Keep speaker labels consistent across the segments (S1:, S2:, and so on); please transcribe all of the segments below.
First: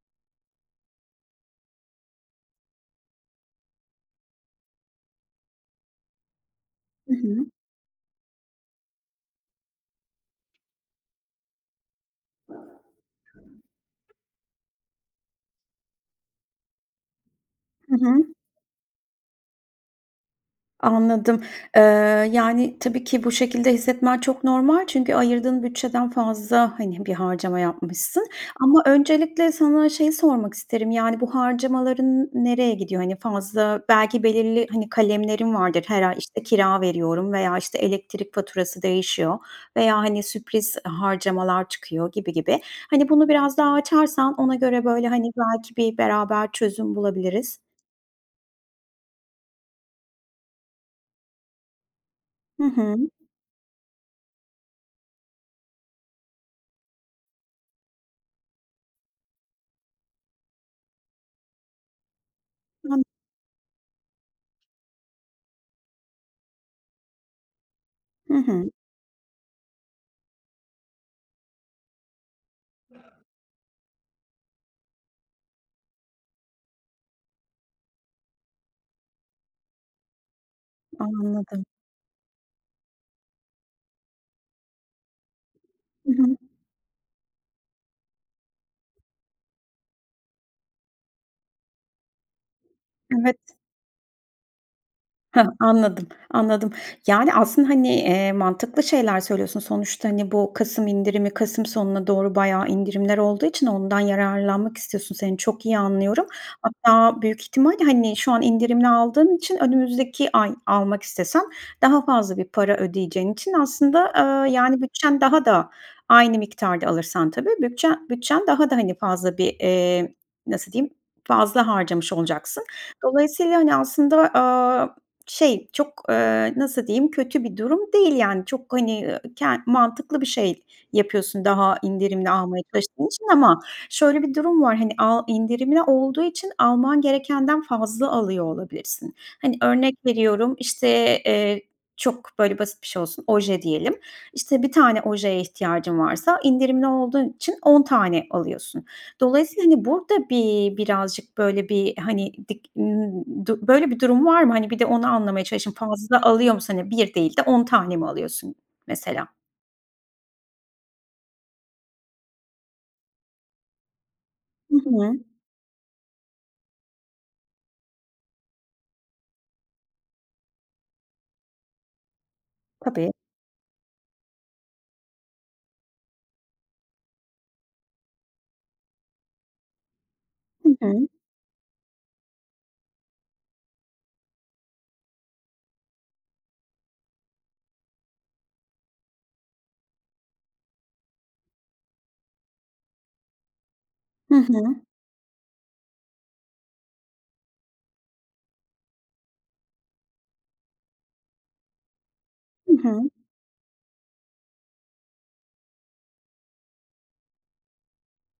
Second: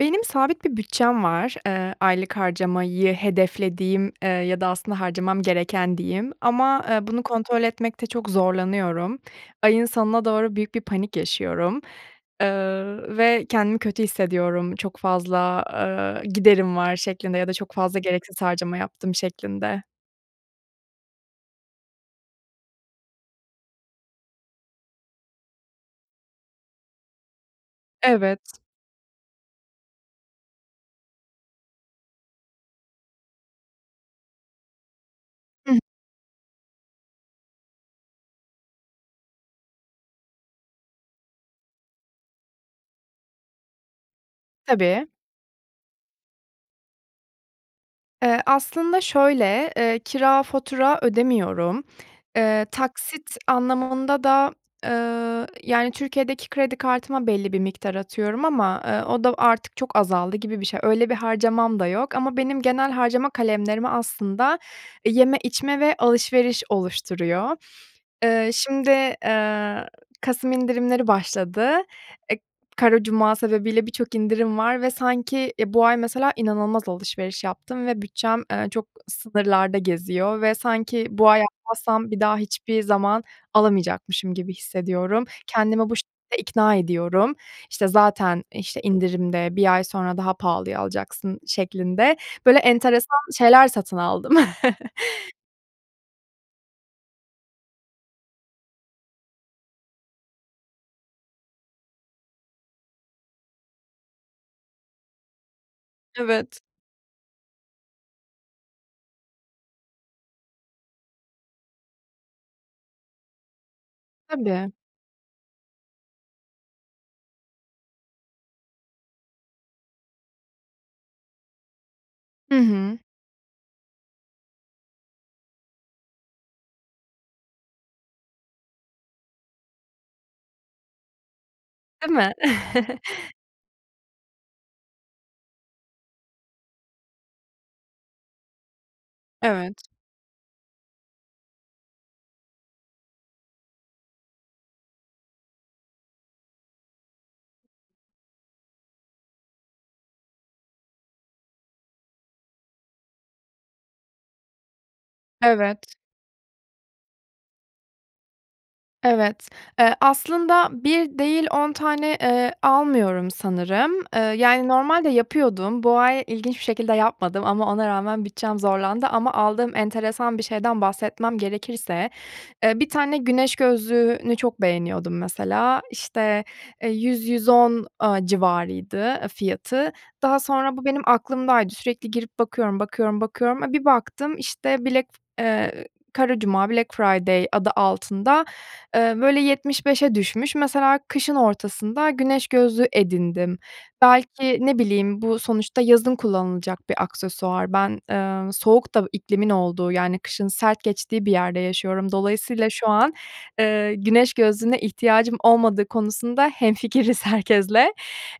S1: Benim sabit bir bütçem var. Eee, aylık harcamayı hedeflediğim, eee, ya da aslında harcamam gereken diyeyim ama, eee,
S2: Hı
S1: bunu
S2: hı.
S1: kontrol etmekte çok zorlanıyorum. Ayın sonuna doğru büyük bir panik yaşıyorum. Eee, ve kendimi kötü hissediyorum, çok fazla, eee, giderim var şeklinde ya da çok
S2: Hı
S1: fazla
S2: hı.
S1: gereksiz harcama yaptım şeklinde.
S2: Anladım. Eee, yani, tabii ki bu şekilde hissetmen çok normal çünkü ayırdığın bütçeden fazla, hani, bir harcama yapmışsın.
S1: Evet.
S2: Ama öncelikle sana şeyi sormak isterim; yani, bu harcamaların n nereye gidiyor? Hani, fazla belki belirli, hani, kalemlerin
S1: Hı.
S2: vardır her ay, işte, kira veriyorum veya, işte, elektrik faturası değişiyor veya, hani, sürpriz harcamalar çıkıyor gibi gibi. Hani, bunu biraz daha açarsan ona göre
S1: Tabii.
S2: böyle, hani, belki bir beraber çözüm bulabiliriz.
S1: Eee, aslında şöyle; eee, kira, fatura ödemiyorum.
S2: Hı
S1: Eee,
S2: hı.
S1: taksit anlamında da, eee, yani, Türkiye'deki kredi kartıma belli bir miktar atıyorum ama, eee, o da artık çok azaldı gibi bir şey. Öyle bir harcamam da yok ama benim genel
S2: [unintelligible]
S1: harcama kalemlerimi aslında, eee, yeme, içme ve alışveriş oluşturuyor.
S2: Hı
S1: Eee,
S2: hı.
S1: şimdi, eee, kasım indirimleri başladı. Eee, Kara Cuma sebebiyle birçok indirim var ve sanki, eee, bu ay mesela inanılmaz alışveriş yaptım ve bütçem, eee, çok sınırlarda geziyor ve sanki bu ay
S2: Anladım.
S1: almazsam bir daha hiçbir zaman alamayacakmışım gibi hissediyorum. Kendimi bu
S2: Hı
S1: şekilde
S2: hı.
S1: ikna ediyorum. İşte, "Zaten, işte, indirimde, 1 ay sonra daha pahalıya alacaksın" şeklinde böyle enteresan
S2: Evet.
S1: şeyler satın aldım.
S2: Hah! Anladım, anladım. Yani, aslında, hani, eee, mantıklı şeyler söylüyorsun. Sonuçta, hani, bu kasım indirimi kasım sonuna doğru bayağı indirimler olduğu için ondan yararlanmak istiyorsun, seni çok iyi anlıyorum.
S1: Evet.
S2: Hatta büyük ihtimalle, hani, şu an indirimli aldığın için önümüzdeki ay almak istesen daha fazla bir para ödeyeceğin için aslında, eee,
S1: Tabii.
S2: yani, bütçen daha da, aynı miktarda alırsan tabii, bütçen bütçen daha da, hani, fazla bir, eee, nasıl diyeyim, fazla harcamış
S1: Hı
S2: olacaksın.
S1: hı.
S2: Dolayısıyla, hani, aslında, aaa, şey çok, eee, nasıl diyeyim, kötü bir durum değil, yani. Çok, hani, eee, ke mantıklı bir şey yapıyorsun daha
S1: Değil
S2: indirimli
S1: mi?
S2: almaya çalıştığın için ama şöyle bir durum var, hani, a indirimli olduğu için alman gerekenden fazla alıyor olabilirsin. Hani,
S1: Evet.
S2: örnek veriyorum, işte, eee, çok böyle basit bir şey olsun, oje diyelim. İşte, 1 tane ojeye ihtiyacın varsa indirimli olduğun için 10 tane alıyorsun. Dolayısıyla, hani, burada bi bir birazcık böyle bir, hani, dik ımm, du böyle bir durum var mı? Hani, bir de onu anlamaya çalışalım.
S1: Evet.
S2: Fazla alıyor musun? Hani, 1 değil de 10 tane mi alıyorsun mesela?
S1: Evet. Eee, aslında 1 değil, 10 tane, eee, almıyorum sanırım. Eee, yani,
S2: Hı
S1: normalde
S2: hı.
S1: yapıyordum. Bu ay ilginç bir şekilde yapmadım ama ona rağmen bütçem zorlandı ama aldığım enteresan bir şeyden bahsetmem gerekirse, eee, bir
S2: Tabii.
S1: tane güneş gözlüğünü çok beğeniyordum mesela. İşte, eee, 100-110 aaa, civarıydı, eee, fiyatı. Daha
S2: Hı
S1: sonra bu benim
S2: hı.
S1: aklımdaydı, sürekli girip bakıyorum, bakıyorum, bakıyorum. A, bir baktım, işte, black f eee, Kara Cuma-Black Friday adı altında, eee, böyle 75'e düşmüş. Mesela kışın ortasında güneş gözlüğü edindim.
S2: Hı
S1: Belki ne
S2: hı.
S1: bileyim, bu sonuçta yazın kullanılacak bir aksesuar. Ben, eee, soğuk da iklimin olduğu, yani, kışın sert geçtiği bir yerde yaşıyorum. Dolayısıyla
S2: Hı
S1: şu
S2: hı.
S1: an, eee, güneş gözlüğüne ihtiyacım olmadığı konusunda hemfikiriz herkesle.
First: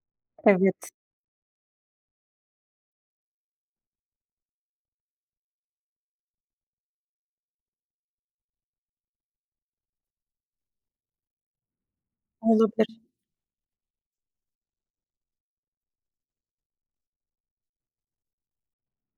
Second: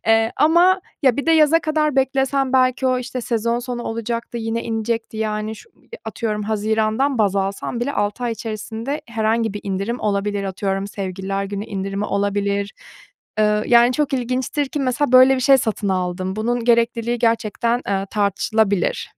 S1: Eee, ama
S2: Evet.
S1: ya bir de yaza kadar beklesem belki o, işte, sezon sonu olacaktı, yine inecekti, yani, şu i atıyorum hazirandan baz alsam bile 6 ay içerisinde herhangi bir indirim olabilir, atıyorum Sevgililer Günü indirimi olabilir.
S2: Olabilir.
S1: Eee, yani, çok ilginçtir ki mesela böyle bir şey satın aldım. Bunun gerekliliği gerçekten, eee, tartışılabilir.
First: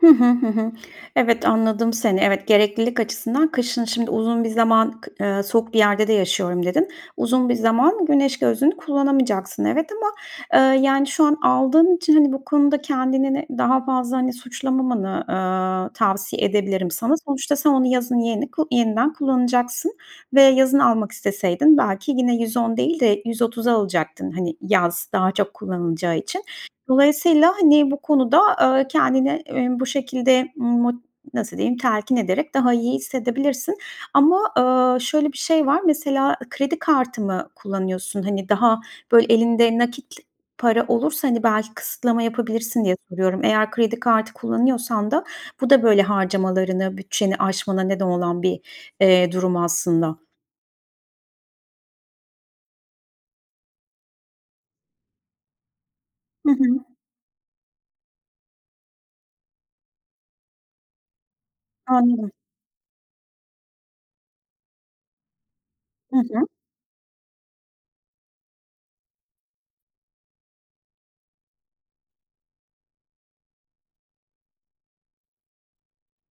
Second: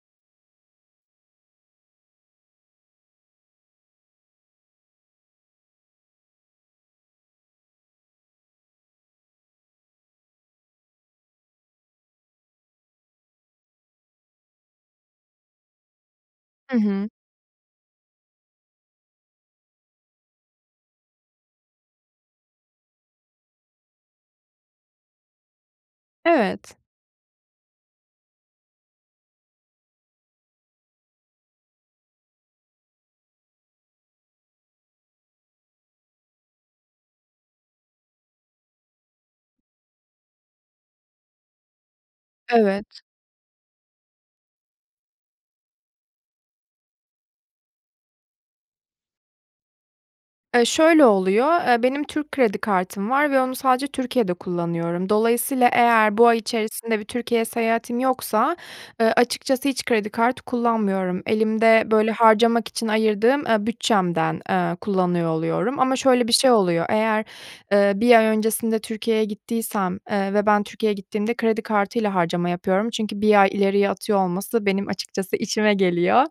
S2: Hı hı, hı hı. Evet, anladım seni. Evet, "Gereklilik açısından kışın, şimdi, uzun bir zaman kı eee, soğuk bir yerde de yaşıyorum." dedin. Uzun bir zaman güneş gözlüğünü kullanamayacaksın evet, ama, eee, yani, şu an aldığın için, hani, bu konuda kendini de daha fazla, hani, suçlamamanı, aaa, tavsiye
S1: I
S2: edebilirim
S1: hı.
S2: sana. Sonuçta sen onu yazın yeni ku yeniden kullanacaksın ve yazın almak isteseydin belki yine 110 değil de 130'a alacaktın, hani, yaz daha çok kullanılacağı için.
S1: Evet.
S2: Dolayısıyla, hani, bu konuda, aaa, kendini, emm, bu şekilde mot nasıl diyeyim, telkin ederek daha iyi hissedebilirsin ama, aaa, şöyle bir şey var. Mesela, ı kredi kartı mı kullanıyorsun? Hani, daha, böyle, elinde nakit para olursa, hani, belki kısıtlama yapabilirsin diye
S1: Evet.
S2: soruyorum. Eğer kredi kartı kullanıyorsan da bu da, böyle, harcamalarını, bütçeni aşmana neden olan bir, eee, durum aslında.
S1: Eee, şöyle oluyor, eee, benim Türk kredi kartım var ve onu sadece Türkiye'de kullanıyorum. Dolayısıyla eğer bu ay
S2: Hı hı.
S1: içerisinde bir Türkiye seyahatim yoksa, eee, açıkçası hiç kredi kartı kullanmıyorum. Elimde, böyle,
S2: Anladım.
S1: harcamak için ayırdığım, eee, bütçemden, eee, kullanıyor oluyorum. Ama
S2: Hı
S1: şöyle bir
S2: hı.
S1: şey oluyor, eğer, eee, 1 ay öncesinde Türkiye'ye gittiysem, eee, ve ben Türkiye'ye gittiğimde kredi kartıyla harcama yapıyorum çünkü 1 ay ileriye atıyor olması benim açıkçası işime geliyor.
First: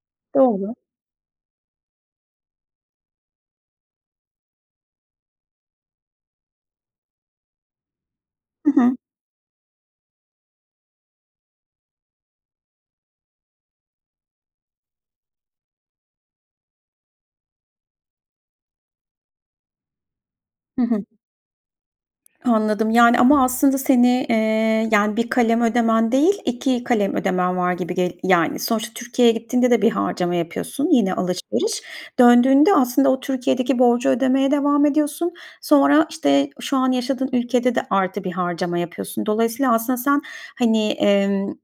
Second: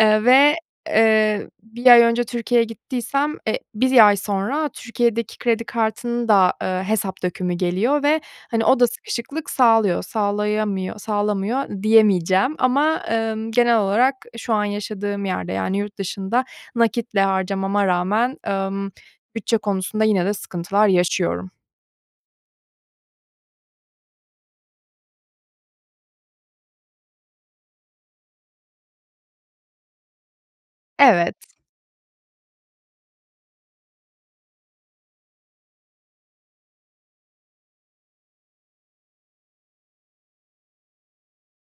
S1: Eee, ve,
S2: Doğru.
S1: eee, 1 ay önce Türkiye'ye gittiysem, e, 1 ay sonra Türkiye'deki kredi kartının da, eee, hesap dökümü geliyor ve, hani,
S2: Hı
S1: o da
S2: hı.
S1: sıkışıklık sağlıyor. Sağlayamıyor sağlamıyor diyemeyeceğim ama, emm, genel olarak, eee, şu an yaşadığım yerde, yani, yurt dışında nakitle harcamama rağmen, emm, bütçe konusunda yine de
S2: Hı
S1: sıkıntılar
S2: hı.
S1: yaşıyorum.
S2: Anladım. Yani, ama aslında seni, eee, yani, 1 kalem ödemen değil, 2 kalem ödemen var gibi gel yani, sonuçta Türkiye'ye gittiğinde de bir harcama yapıyorsun, yine
S1: Evet.
S2: alışveriş. Döndüğünde aslında o Türkiye'deki borcu ödemeye devam ediyorsun. Sonra, işte, şu an yaşadığın ülkede de artı 1 harcama yapıyorsun. Dolayısıyla aslında sen, hani, emm,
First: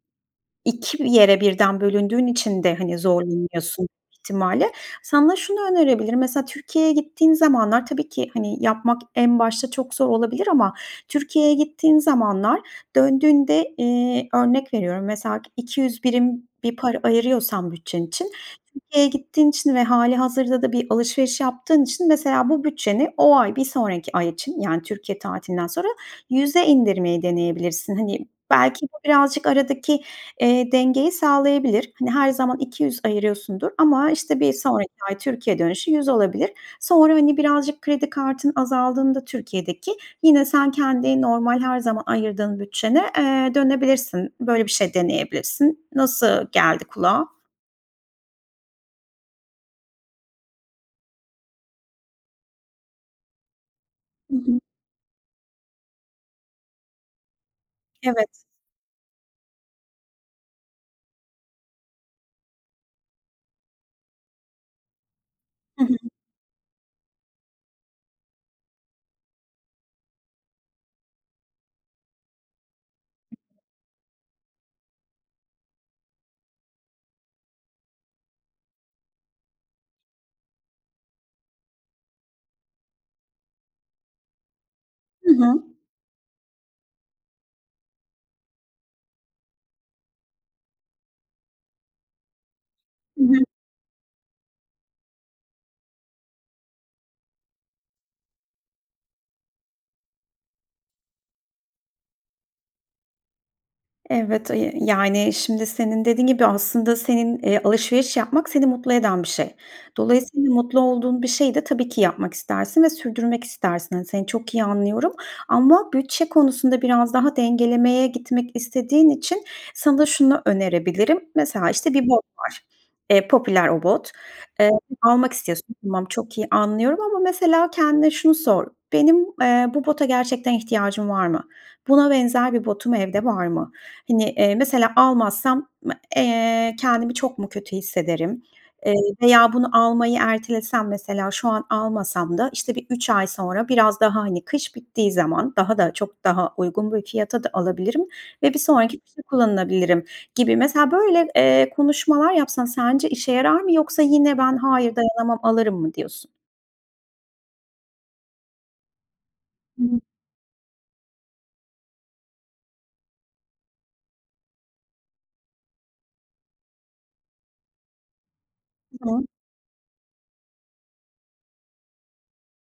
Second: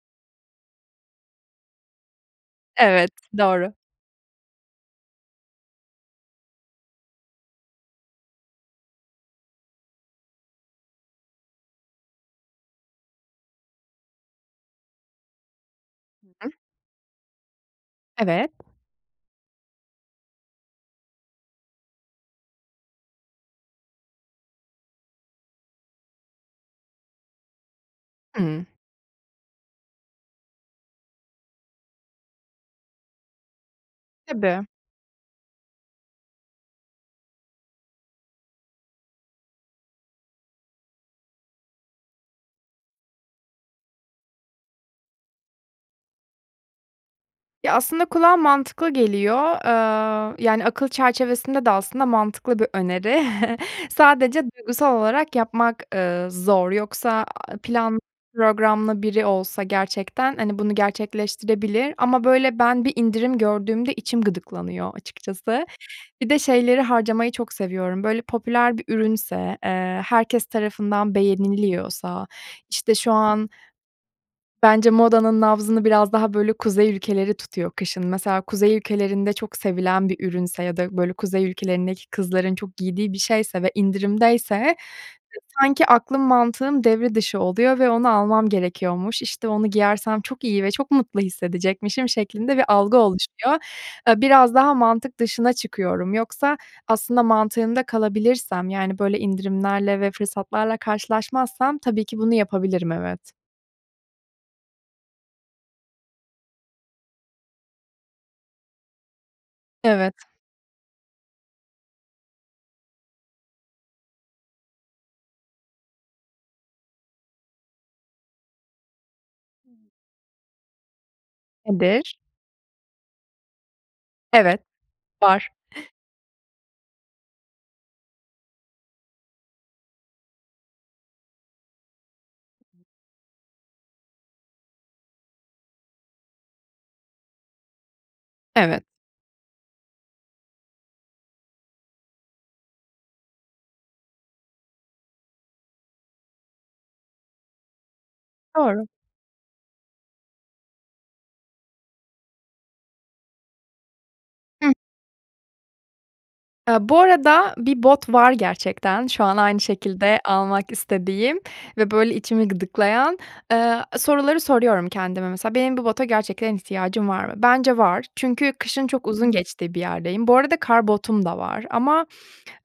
S2: 2 mi yere birden bölündüğün için de, hani,
S1: Evet, doğru.
S2: zorlanıyorsun ihtimalle. Sana şunu önerebilirim, mesela Türkiye'ye gittiğin zamanlar tabii ki, hani, yapmak en başta çok zor olabilir ama Türkiye'ye gittiğin zamanlar, döndüğünde, eee, örnek veriyorum, mesela 200
S1: Hı
S2: birim
S1: hı.
S2: bir para ayırıyorsan bütçen için,
S1: Evet.
S2: Türkiye'ye gittiğin için ve hâlihazırda da bir alışveriş yaptığın için mesela bu bütçeni o ay, bir sonraki ay için yani Türkiye tatilinden sonra 100'e indirmeyi deneyebilirsin. Hani,
S1: Hımm.
S2: belki bu birazcık aradaki, eee, dengeyi sağlayabilir. Hani, her zaman 200 ayırıyorsundur ama, işte, bir
S1: Tabii.
S2: sonraki ay Türkiye dönüşü 100 olabilir. Sonra, hani, birazcık kredi kartın azaldığında Türkiye'deki yine sen kendi normal her zaman ayırdığın bütçene, eee, dönebilirsin. Böyle bir şey deneyebilirsin. Nasıl geldi kulağa?
S1: Ya, aslında kulağa mantıklı geliyor. Aaa, yani, akıl çerçevesinde de, aslında, mantıklı bir öneri.
S2: Hı
S1: Sadece
S2: hı.
S1: duygusal olarak yapmak, ııı, zor yoksa, aaa, planlı,
S2: Evet.
S1: programlı biri olsa gerçekten, hani, bunu gerçekleştirebilir. Ama, böyle, ben bir indirim gördüğümde içim gıdıklanıyor açıkçası.
S2: Hı hı hı.
S1: Bir de şeyleri harcamayı çok seviyorum, böyle, popüler bir ürünse, eee, herkes tarafından beğeniliyorsa, işte, şu an bence modanın nabzını biraz daha, böyle, Kuzey ülkeleri tutuyor kışın. Mesela Kuzey ülkelerinde çok sevilen bir ürünse ya da böyle Kuzey ülkelerindeki kızların çok giydiği bir şeyse ve indirimdeyse
S2: Hı hı.
S1: sanki aklım, mantığım devre dışı oluyor ve onu almam gerekiyormuş, işte, onu giyersem çok iyi ve çok mutlu hissedecekmişim şeklinde bir algı
S2: Hı hı.
S1: oluşuyor. Eee, biraz daha mantık dışına çıkıyorum. Yoksa aslında mantığında kalabilirsem yani böyle indirimlerle ve fırsatlarla karşılaşmazsam tabii ki bunu yapabilirim, evet.
S2: Evet, ı yi yani, şimdi, senin dediğin gibi, aslında, senin eee, alışveriş yapmak seni mutlu eden bir şey.
S1: Evet.
S2: Dolayısıyla mutlu olduğun bir şeyi de, tabii ki, yapmak istersin ve sürdürmek istersin. Hani, seni çok iyi anlıyorum ama bütçe konusunda biraz daha dengelemeye gitmek istediğin için sana şunu önerebilirim. Mesela, işte, bir
S1: Nedir?
S2: bot var, eee, popüler o bot.
S1: Evet,
S2: Eee, almak
S1: var.
S2: istiyorsun. Tamam, çok iyi anlıyorum ama, mesela, kendine şunu sor: "Benim, eee, bu bota gerçekten ihtiyacım var mı? Buna benzer bir botum evde var mı? Hani, eee, mesela, almazsam, m eee, kendimi çok mu kötü hissederim,
S1: Evet.
S2: eee, veya bunu almayı ertelesem, mesela, şu an almasam da, işte, bir 3 ay sonra biraz daha, hani, kış bittiği zaman daha da çok daha uygun bir fiyata da alabilirim ve bir
S1: Doğru.
S2: sonraki kışa kullanılabilirim." gibi, mesela, böyle, eee, konuşmalar yapsan sence işe yarar mı yoksa yine, "Ben,
S1: Hıh.
S2: hayır, dayanamam, alırım." mı diyorsun?
S1: Eee, bu arada bir bot var gerçekten, şu an aynı
S2: [unintelligible]
S1: şekilde almak istediğim ve, böyle, içimi gıdıklayan, eee, soruları soruyorum kendime. Mesela, benim bu bota gerçekten ihtiyacım var mı? Bence var çünkü kışın çok
S2: Tamam.
S1: uzun geçtiği bir yerdeyim. Bu arada kar botum da var ama,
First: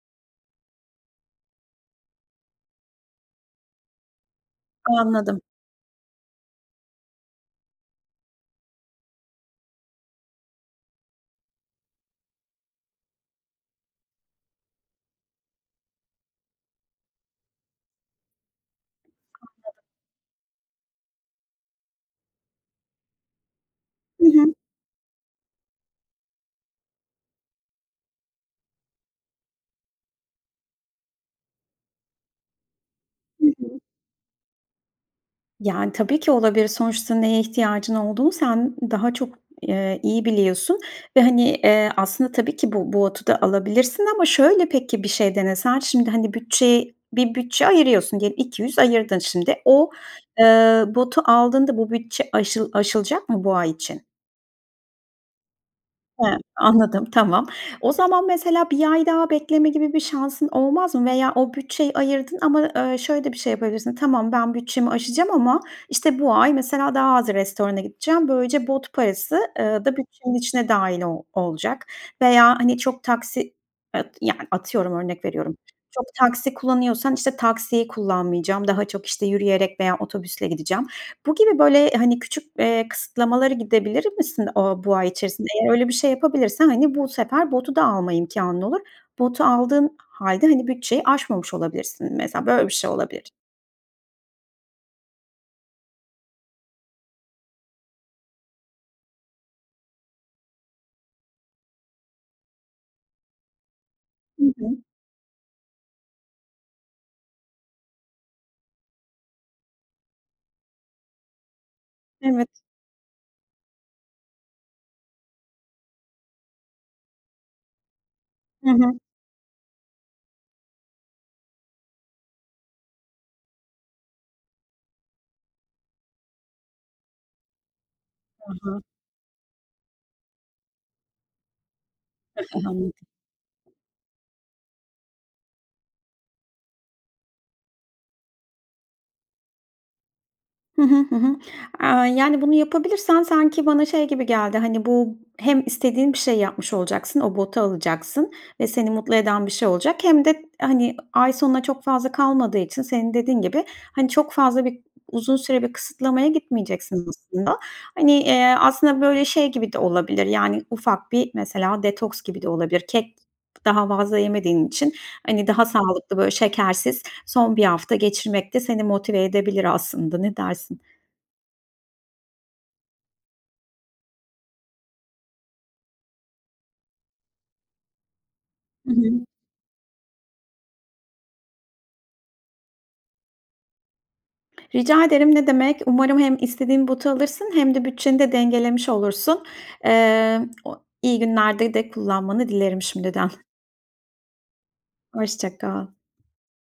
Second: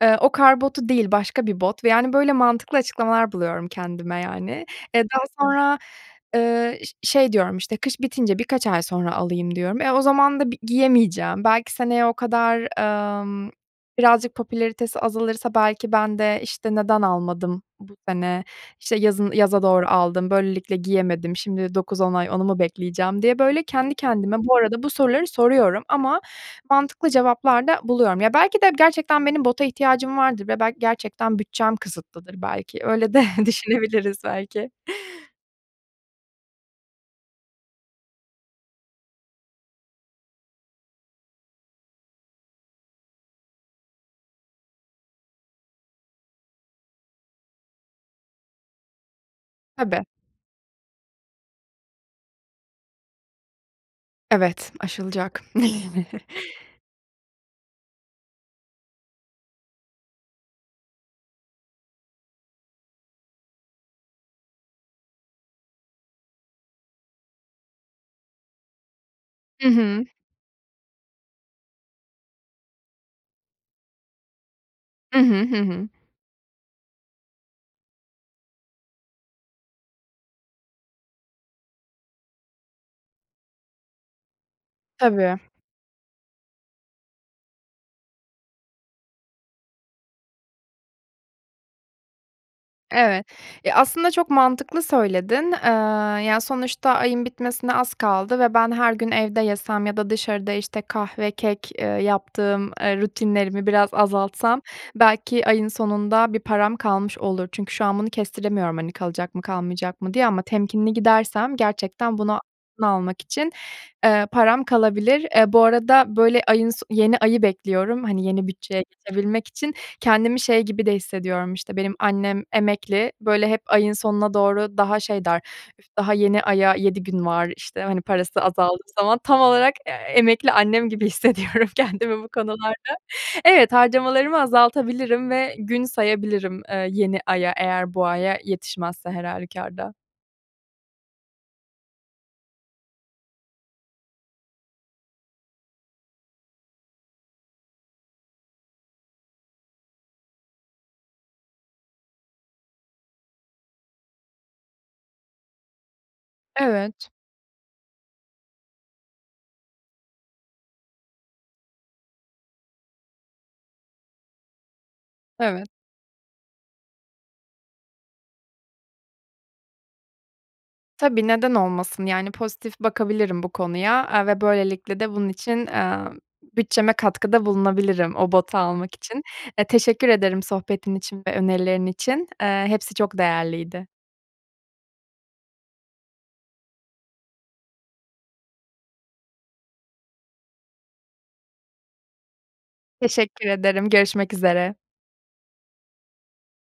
S1: eee, o kar botu değil başka bir bot ve, yani, böyle, mantıklı açıklamalar buluyorum kendime, yani. Eee, daha
S2: Anladım.
S1: sonra, eee, ş şey diyorum, işte, kış bitince birkaç ay sonra alayım diyorum. E, o zaman da bi giyemeyeceğim, belki seneye o kadar, emm, birazcık popülaritesi azalırsa, belki, ben de, işte, "Neden almadım bu sene, işte, yazın yaza
S2: Anladım.
S1: doğru aldım, böylelikle giyemedim, şimdi 9-10 ay onu mu bekleyeceğim?" diye, böyle, kendi
S2: Hı
S1: kendime
S2: hı.
S1: bu arada bu soruları soruyorum ama mantıklı cevaplar da buluyorum. Ya, belki de gerçekten benim bota ihtiyacım vardır ve, belki, gerçekten bütçem kısıtlıdır, belki. Öyle de
S2: Hı hı.
S1: düşünebiliriz, belki.
S2: Yani, tabii ki olabilir. Sonuçta neye ihtiyacın olduğunu sen daha çok, eee, iyi biliyorsun ve, hani, eee, aslında tabii ki bu bu botu da alabilirsin ama şöyle, peki, bir şey denesen? Şimdi, hani, bütçey bir bütçe ayırıyorsun, ge 200 ayırdın şimdi. O,
S1: Tabii.
S2: eee, botu aldığında bu bütçe aşıl aşılacak mı bu ay için?
S1: Evet, aşılacak.
S2: He anladım, tamam. O zaman mesela 1 ay daha bekleme gibi bir şansın olmaz mı? Veya o bütçeyi ayırdın ama, eee, şöyle de bir şey yapabilirsin. Tamam, ben bütçemi aşacağım ama, işte, bu ay mesela daha az restorana gideceğim. Böylece bot parası,
S1: Hı
S2: eee, da
S1: hı.
S2: bütçenin içine dahil o olacak. Veya, hani, çok taksi e yani, atıyorum
S1: Hı
S2: örnek
S1: hı. Hı
S2: veriyorum,
S1: hı.
S2: çok taksi kullanıyorsan, işte, taksiyi kullanmayacağım, daha çok, işte, yürüyerek veya otobüsle gideceğim. Bu gibi böyle, hani, küçük, eee, kısıtlamalara gidebilir misin o bu ay
S1: Tabii.
S2: içerisinde? Eğer öyle bir şey yapabilirsen, hani, bu sefer botu da alma imkânın olur. Botu aldığın hâlde, hani, bütçeyi aşmamış olabilirsin mesela böyle bir şey olabilir.
S1: Evet. Ya aslında, çok mantıklı söyledin. Eee, ya, sonuçta ayın bitmesine az kaldı ve ben her gün evde yesem ya da dışarıda, işte, kahve, kek, eee, yaptığım, eee, rutinlerimi biraz
S2: Hı
S1: azaltsam
S2: hı.
S1: belki ayın sonunda bir param kalmış olur. Çünkü şu an bunu kestiremiyorum, hani, kalacak mı, kalmayacak mı diye ama temkinli gidersem gerçekten buna
S2: Evet.
S1: bunu almak için, eee, param kalabilir. Eee, bu arada, böyle, ayın so yeni ayı bekliyorum, hani, yeni
S2: Hı
S1: bütçeye
S2: hı.
S1: geçebilmek için. Kendimi şey gibi de hissediyorum, işte, benim annem emekli. Böyle, hep ayın sonuna doğru daha şey der, "Üf! Daha yeni aya 7 gün var" işte, hani, parası
S2: Hı
S1: azaldığı
S2: hı.
S1: zaman. Tam olarak, eee, emekli annem gibi hissediyorum kendimi bu
S2: [unintelligible]
S1: konularda.
S2: Anladım.
S1: Evet, harcamalarımı azaltabilirim ve gün sayabilirim, eee, yeni aya eğer bu aya yetişmezse her hâlükârda.
S2: Hı hı. Hı hı. Aaa, yani, bunu yapabilirsen sanki bana şey gibi geldi, hani, bu hem istediğin bir şeyi yapmış olacaksın, o botu alacaksın ve seni mutlu eden bir şey olacak hem de, hani, ay sonuna çok fazla kalmadığı için senin dediğin gibi, hani, çok fazla bi uzun süre bir kısıtlamaya gitmeyeceksin
S1: Evet.
S2: aslında. Hani, eee, aslında böyle şey gibi de olabilir, yani, ufak bir mesela detoks gibi de olabilir. Kek daha fazla yemediğin için, hani, daha
S1: Evet.
S2: sağlıklı, böyle, şekersiz son 1 hafta geçirmek de seni motive edebilir aslında, ne dersin?
S1: Tabii, neden olmasın, yani, pozitif bakabilirim bu konuya. Eee, ve böylelikle de bunun için, eee, bütçeme katkıda bulunabilirim o botu
S2: Hı
S1: almak için.
S2: hı.
S1: Eee, teşekkür ederim sohbetin için ve önerilerin için. Eee, hepsi çok değerliydi.
S2: Rica ederim, ne demek. Umarım hem istediğin botu alırsın hem de bütçeni de dengelemiş olursun. Eee, iyi günlerde de kullanmanı dilerim şimdiden.
S1: Teşekkür ederim, görüşmek üzere.
S2: Hoşça kal.